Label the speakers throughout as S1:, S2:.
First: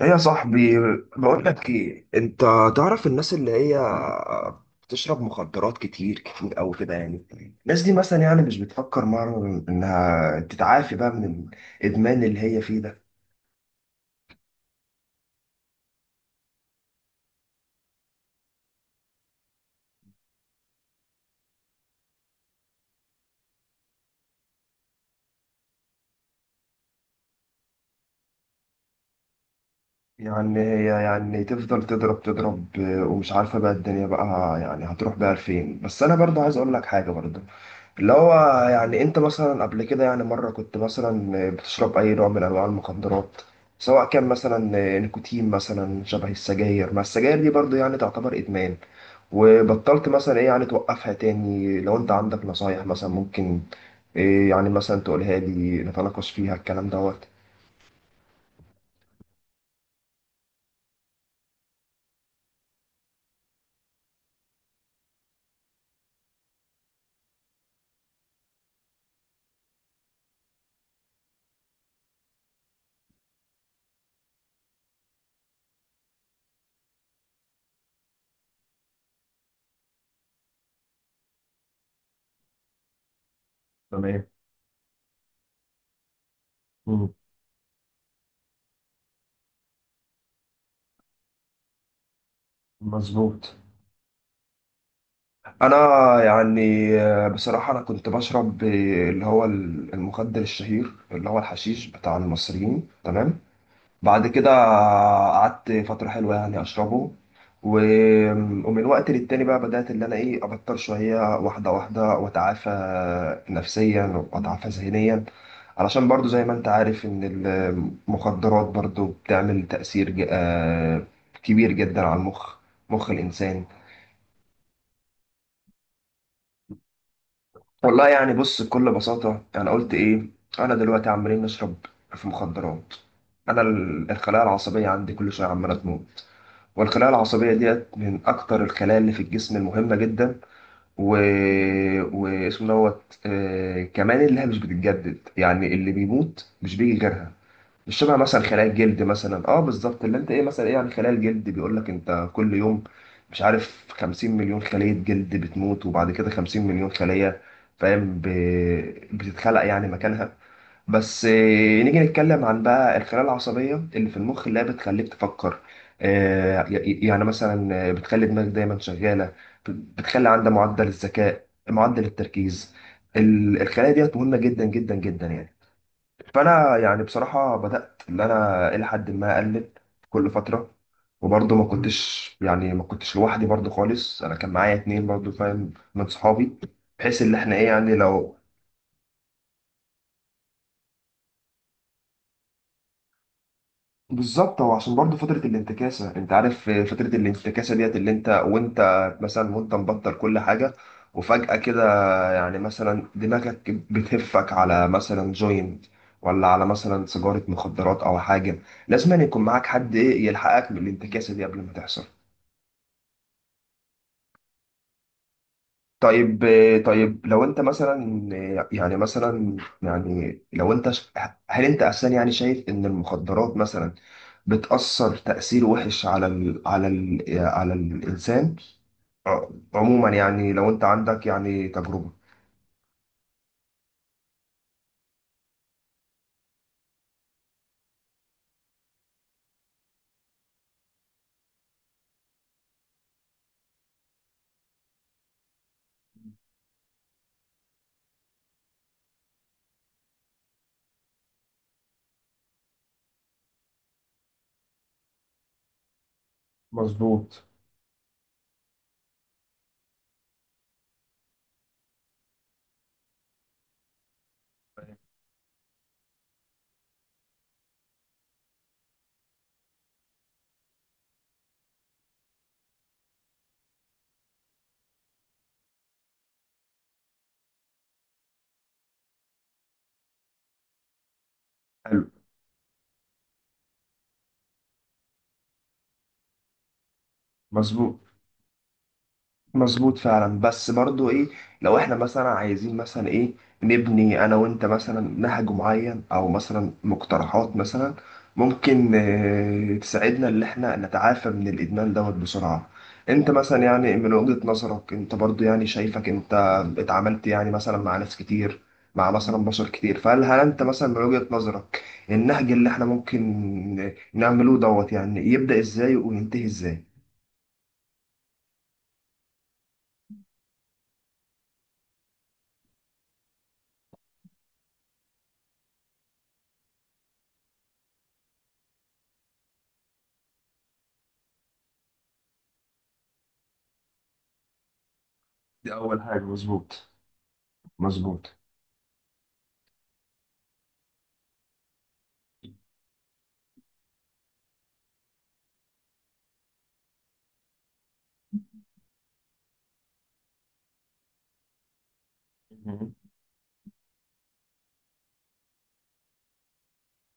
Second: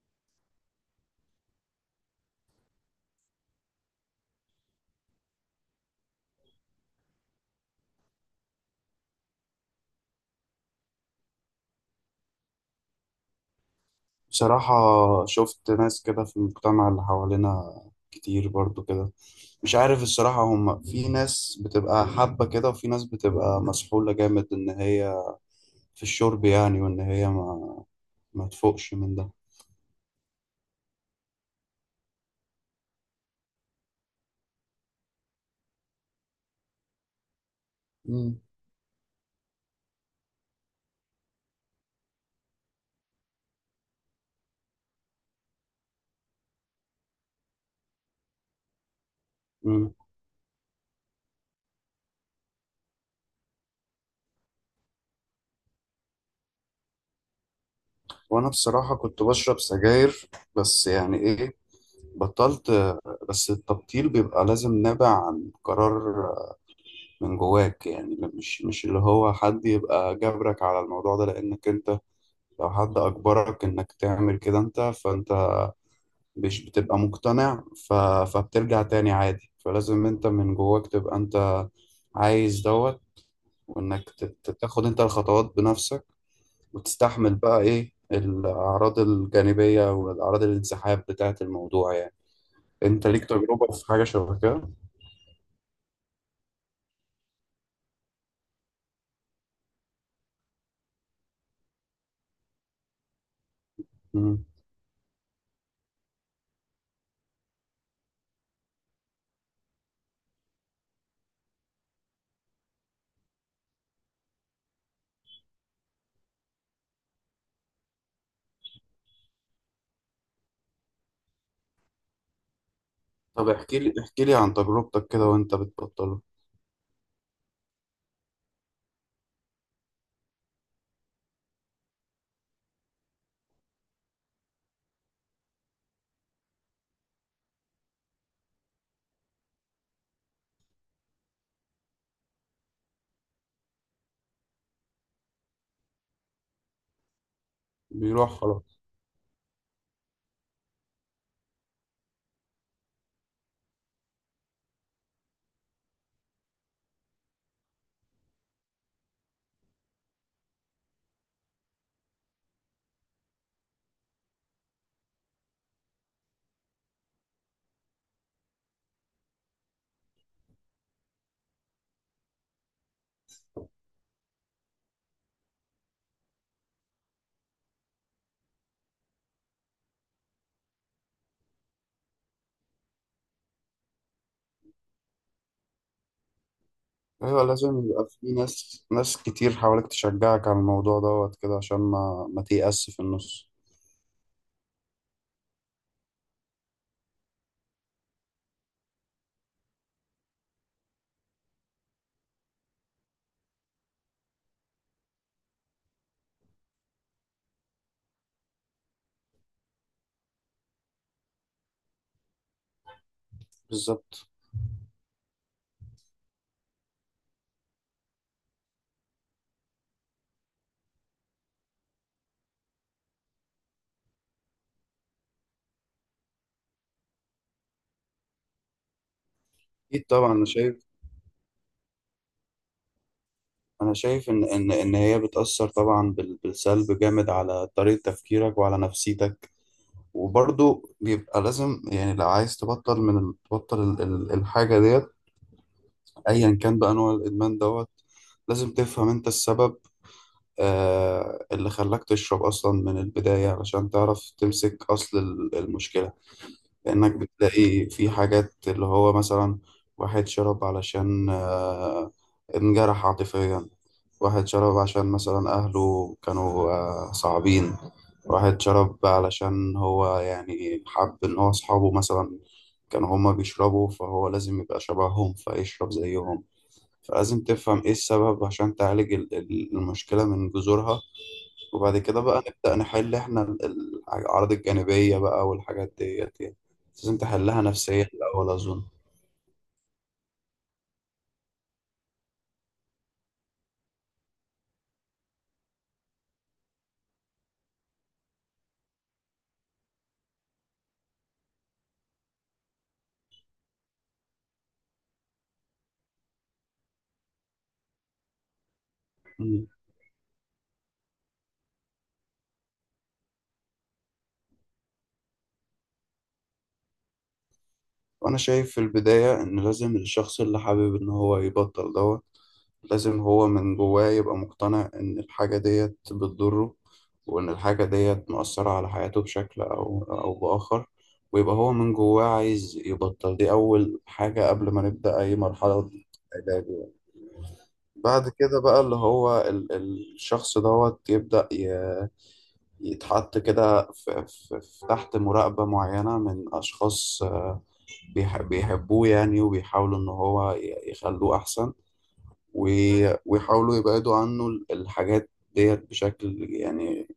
S1: ايه يا صاحبي، بقول لك ايه انت. تعرف الناس اللي هي بتشرب مخدرات كتير او كده يعني. الناس دي مثلا يعني مش بتفكر مرة انها تتعافي بقى من الادمان اللي هي فيه ده؟
S2: بصراحة، شفت ناس كده في المجتمع اللي حوالينا كتير برضو كده. مش عارف الصراحة، هم في ناس بتبقى حابة كده وفي ناس بتبقى مسحولة جامد إن هي في الشرب، يعني وإن هي ما تفوقش من ده.
S1: يعني هي يعني تفضل تضرب ومش عارفة بقى الدنيا بقى يعني هتروح بقى لفين. بس انا برضه عايز اقول لك حاجة برضه، اللي هو
S2: مم.
S1: يعني انت مثلا قبل كده يعني مرة كنت مثلا بتشرب اي نوع من انواع المخدرات، سواء كان مثلا نيكوتين مثلا شبه السجاير. ما السجاير دي برضه يعني تعتبر ادمان.
S2: مم.
S1: وبطلت مثلا ايه يعني توقفها تاني؟ لو انت عندك نصايح مثلا ممكن ايه يعني مثلا تقولها لي نتناقش فيها الكلام دوت.
S2: وأنا بصراحة كنت بشرب سجاير، بس يعني إيه، بطلت. بس التبطيل بيبقى لازم نابع عن قرار من جواك، يعني مش اللي هو حد يبقى جبرك على الموضوع ده، لأنك أنت لو حد أجبرك إنك تعمل كده أنت، فأنت مش بتبقى مقتنع فبترجع تاني عادي. فلازم أنت من جواك تبقى أنت عايز دوت، وإنك
S1: تمام.
S2: تاخد أنت الخطوات بنفسك،
S1: مم.
S2: وتستحمل بقى إيه الأعراض الجانبية والأعراض الانسحاب بتاعة الموضوع يعني. أنت ليك
S1: مظبوط.
S2: تجربة في حاجة شبه كده؟
S1: انا يعني آه، بصراحة انا كنت بشرب آه، اللي هو المخدر الشهير اللي هو الحشيش بتاع المصريين، تمام. بعد
S2: مم.
S1: كده قعدت فترة حلوة يعني أشربه و... ومن وقت للتاني بقى بدأت اللي أنا إيه أبطل شوية، واحدة واحدة، وأتعافى نفسيا وأتعافى ذهنيا. علشان برضو زي ما أنت عارف إن المخدرات برضو بتعمل تأثير آه، كبير جدا على المخ، مخ
S2: طب
S1: الإنسان.
S2: احكي لي، احكي لي عن تجربتك كده وأنت بتبطله.
S1: والله يعني بص، بكل بساطة أنا قلت إيه، أنا دلوقتي عمالين نشرب في مخدرات. أنا الخلايا العصبية عندي كل شوية عمالة تموت، والخلايا العصبية ديت من أكتر الخلايا اللي في الجسم المهمة جدا، و... واسمه دوت آه، كمان اللي هي مش بتتجدد، يعني اللي بيموت مش بيجي غيرها. مش شبه
S2: بيروح
S1: مثلا خلايا
S2: خلاص.
S1: الجلد مثلا، اه بالظبط، اللي انت ايه مثلا ايه، يعني خلايا الجلد بيقول لك انت كل يوم مش عارف 50 مليون خلية جلد بتموت، وبعد كده 50 مليون خلية فاهم بتتخلق يعني مكانها. بس آه، نيجي نتكلم عن بقى الخلايا العصبية اللي في المخ، اللي هي بتخليك تفكر، آه، يعني مثلا آه، بتخلي دماغك دايما شغالة، بت- بتخلي عندها معدل الذكاء، معدل التركيز. الخلايا ديت مهمة جدا جدا جدا يعني. فانا يعني بصراحه بدات ان انا الى حد ما اقلل كل فتره. وبرضه ما كنتش يعني ما كنتش لوحدي برضه خالص، انا كان معايا اتنين برضه فاهم من صحابي، بحيث ان
S2: ايوه،
S1: احنا ايه
S2: لازم
S1: يعني
S2: يبقى في
S1: لو.
S2: ناس كتير حواليك تشجعك على الموضوع دوت كده، عشان ما تيأس في النص.
S1: بالظبط. هو عشان برضه فتره الانتكاسه، انت عارف فتره الانتكاسه ديت اللي انت وانت مثلا وانت مبطل كل حاجه، وفجاه كده يعني مثلا دماغك بتهفك على مثلا جوينت، ولا على مثلا سيجارة مخدرات أو حاجة. لازم أن يكون معاك حد إيه يلحقك من الانتكاسة دي قبل ما تحصل.
S2: بالظبط.
S1: طيب. طيب لو أنت مثلا يعني مثلا يعني لو أنت هل أنت أساسا يعني شايف إن المخدرات مثلا بتأثر تأثير وحش على ال على ال على الإنسان، ع-
S2: اكيد
S1: عموما
S2: طبعا انا
S1: يعني لو أنت
S2: شايف،
S1: عندك يعني تجربة.
S2: انا شايف ان هي بتأثر طبعا بالسلب جامد على طريقة تفكيرك وعلى نفسيتك. وبرضه بيبقى لازم، يعني لو عايز تبطل من ال- تبطل ال- ال- الحاجة ديت، ايا كان بقى نوع الادمان دوت. لازم تفهم انت السبب، اللي خلاك تشرب اصلا من البداية علشان تعرف تمسك اصل المشكلة. لأنك
S1: مظبوط.
S2: بتلاقي في حاجات، اللي هو مثلا واحد شرب علشان انجرح عاطفيا، واحد شرب عشان مثلا أهله كانوا صعبين، واحد شرب علشان هو يعني حب إن هو أصحابه مثلا كانوا هما بيشربوا، فهو لازم يبقى شبههم فيشرب زيهم. فلازم تفهم إيه السبب عشان تعالج المشكلة من جذورها، وبعد
S1: حلو.
S2: كده بقى نبدأ نحل احنا الأعراض الجانبية بقى والحاجات ديت يعني. لازم تحلها
S1: مظبوط.
S2: نفسيا الأول أظن.
S1: مظبوط فعلا، بس برضو ايه، لو احنا مثلا عايزين مثلا ايه نبني انا وانت مثلا نهج معين او مثلا مقترحات مثلا ممكن آه، تساعدنا ان احنا نتعافى من الادمان دوت بسرعة. انت مثلا يعني من وجهة نظرك انت برضو يعني شايفك انت اتعاملت يعني مثلا مع ناس كتير، مع مثلا
S2: مم.
S1: بشر كتير، فهل انت مثلا من وجهة نظرك النهج اللي احنا ممكن نعمله دوت يعني يبدأ ازاي وينتهي ازاي؟
S2: وأنا شايف في البداية إن لازم الشخص اللي حابب إن هو يبطل دوت، لازم هو من جواه يبقى مقتنع إن الحاجة ديت بتضره، وإن الحاجة ديت مؤثرة على حياته بشكل أو بآخر، ويبقى هو من جواه عايز يبطل. دي أول حاجة قبل ما نبدأ أي
S1: دي
S2: مرحلة
S1: أول حاجة،
S2: علاج.
S1: مظبوط.
S2: بعد
S1: مظبوط.
S2: كده بقى اللي هو الشخص دوت يبدأ يتحط كده تحت مراقبة معينة من أشخاص بيحبوه يعني، وبيحاولوا إن هو يخلوه أحسن،
S1: مم.
S2: ويحاولوا يبعدوا عنه الحاجات ديت بشكل يعني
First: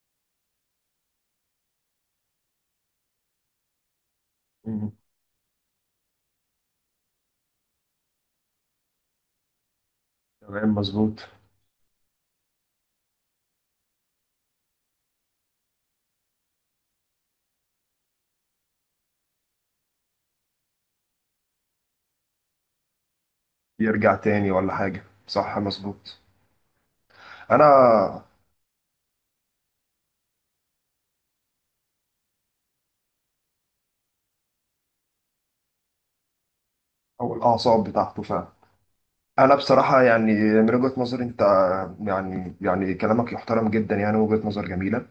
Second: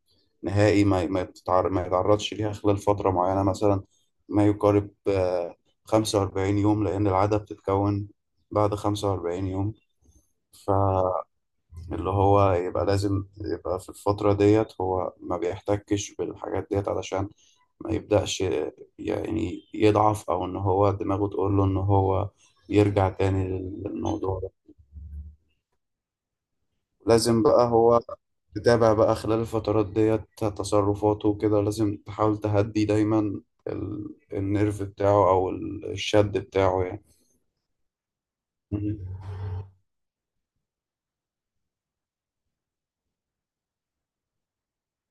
S2: نهائي، ما يتعرضش ليها خلال فترة معينة، مثلا ما يقارب
S1: مم.
S2: 45 يوم، لأن العادة بتتكون بعد 45 يوم. ف
S1: تمام، مظبوط.
S2: اللي هو يبقى لازم يبقى في الفترة ديت هو ما بيحتكش بالحاجات ديت، علشان ما يبدأش يعني يضعف، أو إن هو دماغه تقول له إن هو يرجع تاني
S1: يرجع
S2: للموضوع ده.
S1: تاني ولا حاجة، صح، مظبوط.
S2: لازم بقى هو
S1: أنا.
S2: تتابع بقى خلال الفترات ديت تصرفاته وكده، لازم تحاول تهدي دايما النيرف بتاعه أو الشد بتاعه يعني.
S1: أو الأعصاب بتاعته فعلا.
S2: مهم.
S1: أنا بصراحة يعني من وجهة نظري أنت، يعني يعني كلامك يحترم جدا، يعني وجهة نظر جميلة.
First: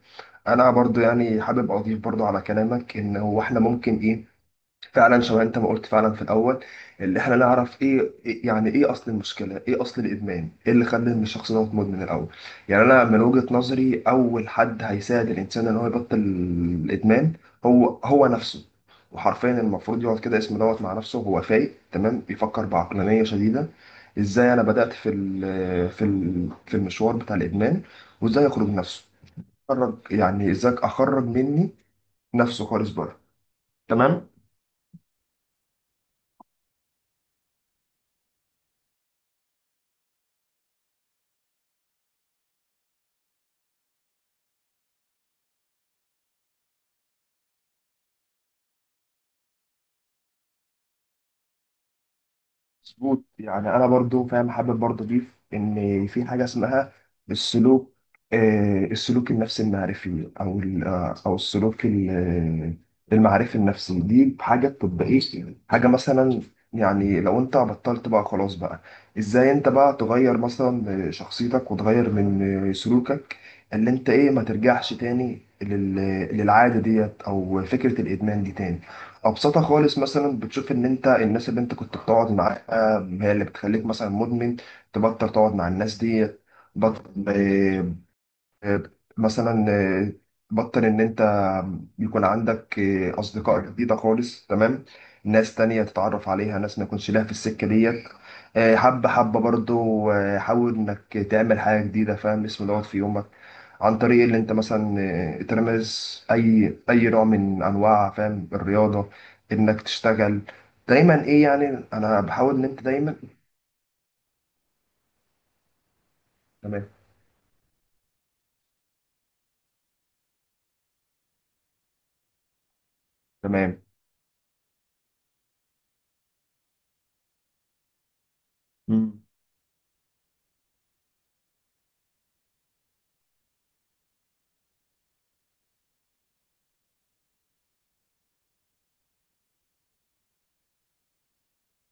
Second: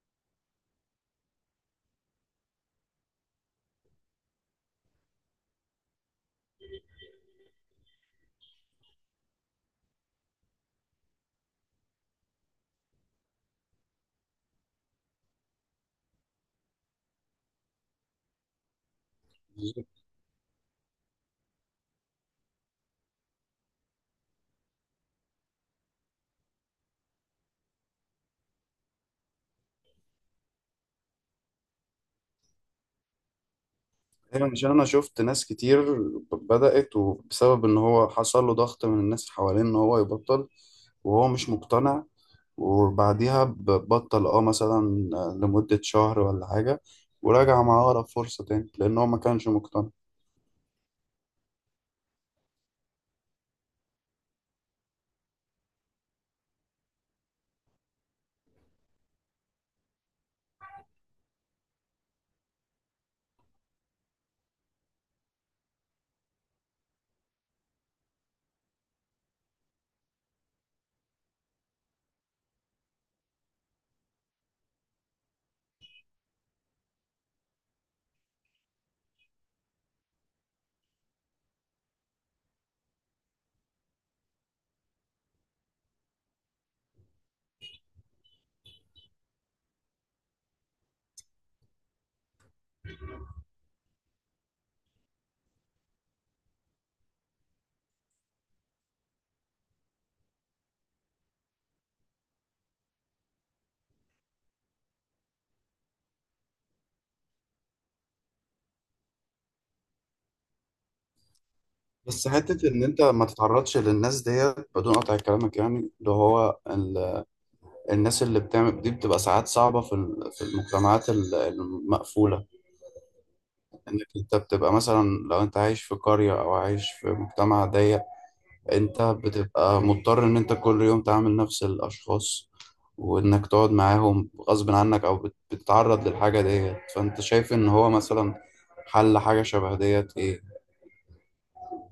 S1: أنا برضو يعني حابب أضيف برضو على كلامك إن هو إحنا ممكن إيه فعلا شبه انت ما قلت فعلا في الاول، اللي احنا نعرف ايه يعني ايه اصل المشكله، ايه اصل الادمان، ايه اللي خلى ان الشخص ده مدمن الاول. يعني انا من وجهه نظري اول حد هيساعد الانسان ان هو يبطل الادمان هو هو نفسه. وحرفيا المفروض يقعد كده اسمه دوت مع نفسه وهو فايق تمام، بيفكر بعقلانيه شديده، ازاي انا بدات في ال في ال في المشوار بتاع الادمان، وازاي اخرج نفسه، اخرج يعني ازاي اخرج مني نفسه خالص بره. تمام.
S2: ايوه، عشان انا شفت ناس كتير بدأت، وبسبب ان هو حصل له ضغط من الناس اللي حواليه ان هو يبطل وهو مش مقتنع، وبعديها بطل مثلا لمدة شهر ولا حاجة، وراجع مع أقرب فرصة تاني لأن هو ما كانش مقتنع.
S1: مظبوط. يعني انا برضو فاهم، حابب برضو اضيف ان في حاجه اسمها السلوك، آه، السلوك النفسي المعرفي او آه، او السلوك آه، المعرفي النفسي. دي حاجه تطبيقيه، حاجه مثلا يعني لو انت بطلت بقى خلاص بقى، ازاي انت بقى تغير مثلا شخصيتك وتغير من آه، سلوكك اللي انت ايه ما ترجعش تاني للعاده ديت او فكره الادمان دي تاني. ابسطها خالص، مثلا بتشوف ان انت الناس اللي انت كنت بتقعد معاها هي اللي بتخليك مثلا مدمن، تبطل تقعد مع الناس دي. بطل مثلا آه، بطل ان انت يكون عندك آه، اصدقاء جديده خالص، تمام. ناس تانية تتعرف عليها، ناس ما يكونش لها في السكه ديت. آه، حبه حبه برضو آه، حاول انك تعمل حاجه جديده فاهم اسم دوت في يومك، عن طريق اللي انت مثلا آه، ترمز اي نوع من انواع فاهم الرياضه، انك تشتغل دايما ايه، يعني انا
S2: بس
S1: بحاول ان
S2: حتة
S1: انت
S2: إن أنت
S1: دايما.
S2: ما تتعرضش للناس ديت، بدون قطع كلامك يعني،
S1: تمام.
S2: الناس اللي بتعمل دي بتبقى ساعات صعبة في المجتمعات المقفولة،
S1: تمام.
S2: إنك أنت بتبقى مثلا لو أنت عايش في قرية أو عايش في مجتمع ضيق، انت بتبقى مضطر ان انت كل يوم تعامل نفس الاشخاص، وانك تقعد معاهم غصب عنك، او بتتعرض للحاجة ديت. فانت شايف ان هو مثلا حل حاجة شبه ديت ايه؟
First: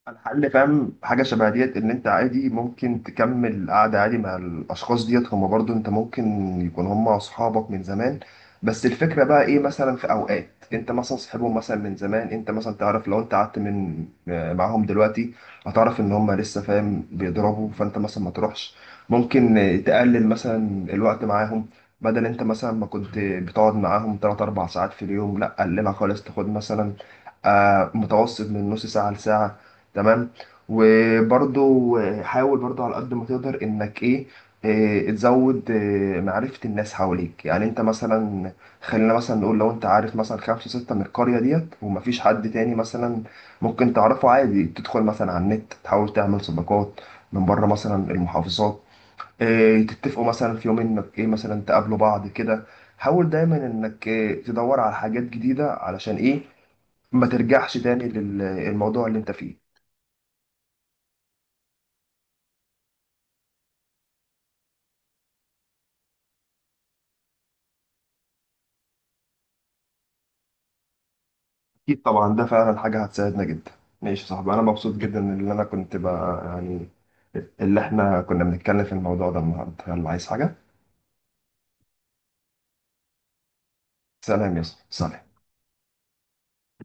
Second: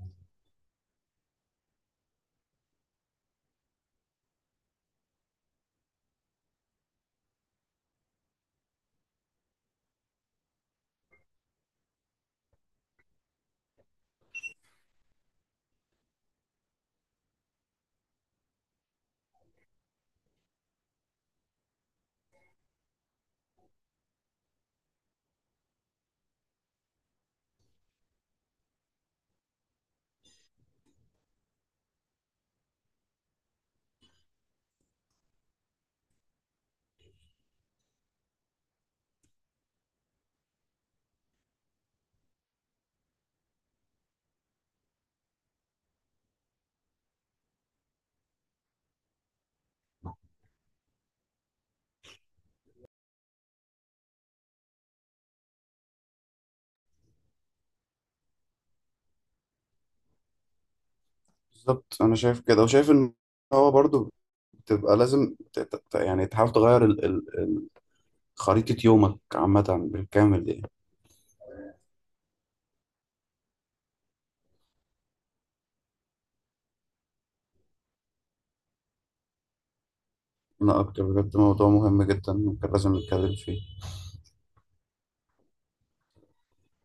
S1: الحل فاهم حاجة شبه ديت إن أنت عادي ممكن تكمل قعدة عادي مع الأشخاص ديت، هما برضو أنت ممكن يكون هما أصحابك من زمان. بس الفكرة بقى إيه، مثلا في أوقات أنت مثلا صاحبهم مثلا من زمان، أنت مثلا تعرف لو أنت قعدت من آه، معاهم دلوقتي هتعرف إن هما لسه فاهم بيضربوا، فأنت مثلا ما تروحش. ممكن تقلل مثلا الوقت معاهم، بدل أنت مثلا ما كنت بتقعد معاهم 3 4 ساعات في اليوم، لأ قللها خالص، تاخد مثلا آه، متوسط من نص ساعة لساعة، تمام. وبرضو حاول برضو على قد ما تقدر انك ايه إيه، تزود إيه، معرفة الناس حواليك، يعني انت مثلا خلينا مثلا نقول لو انت عارف مثلا 5 6 من القرية ديت ومفيش حد تاني مثلا ممكن تعرفه عادي، تدخل مثلا على النت تحاول تعمل صداقات من بره مثلا المحافظات، إيه، تتفقوا مثلا في يوم انك ايه مثلا تقابلوا بعض كده. حاول دايما انك إيه، تدور على حاجات جديدة علشان ايه ما ترجعش تاني للموضوع اللي انت فيه.
S2: بالظبط. انا شايف كده، وشايف ان هو برضو بتبقى لازم يعني تحاول تغير خريطة يومك عامة بالكامل دي.
S1: أكيد طبعا، ده فعلا حاجة هتساعدنا جدا. ماشي يا صاحبي، أنا مبسوط جدا إن أنا كنت بقى يعني اللي إحنا كنا بنتكلم في الموضوع ده النهاردة. يلا، عايز حاجة؟
S2: انا اكتر بجد، موضوع مهم جدا ممكن لازم نتكلم فيه.
S1: سلام يا صاحبي، سلام.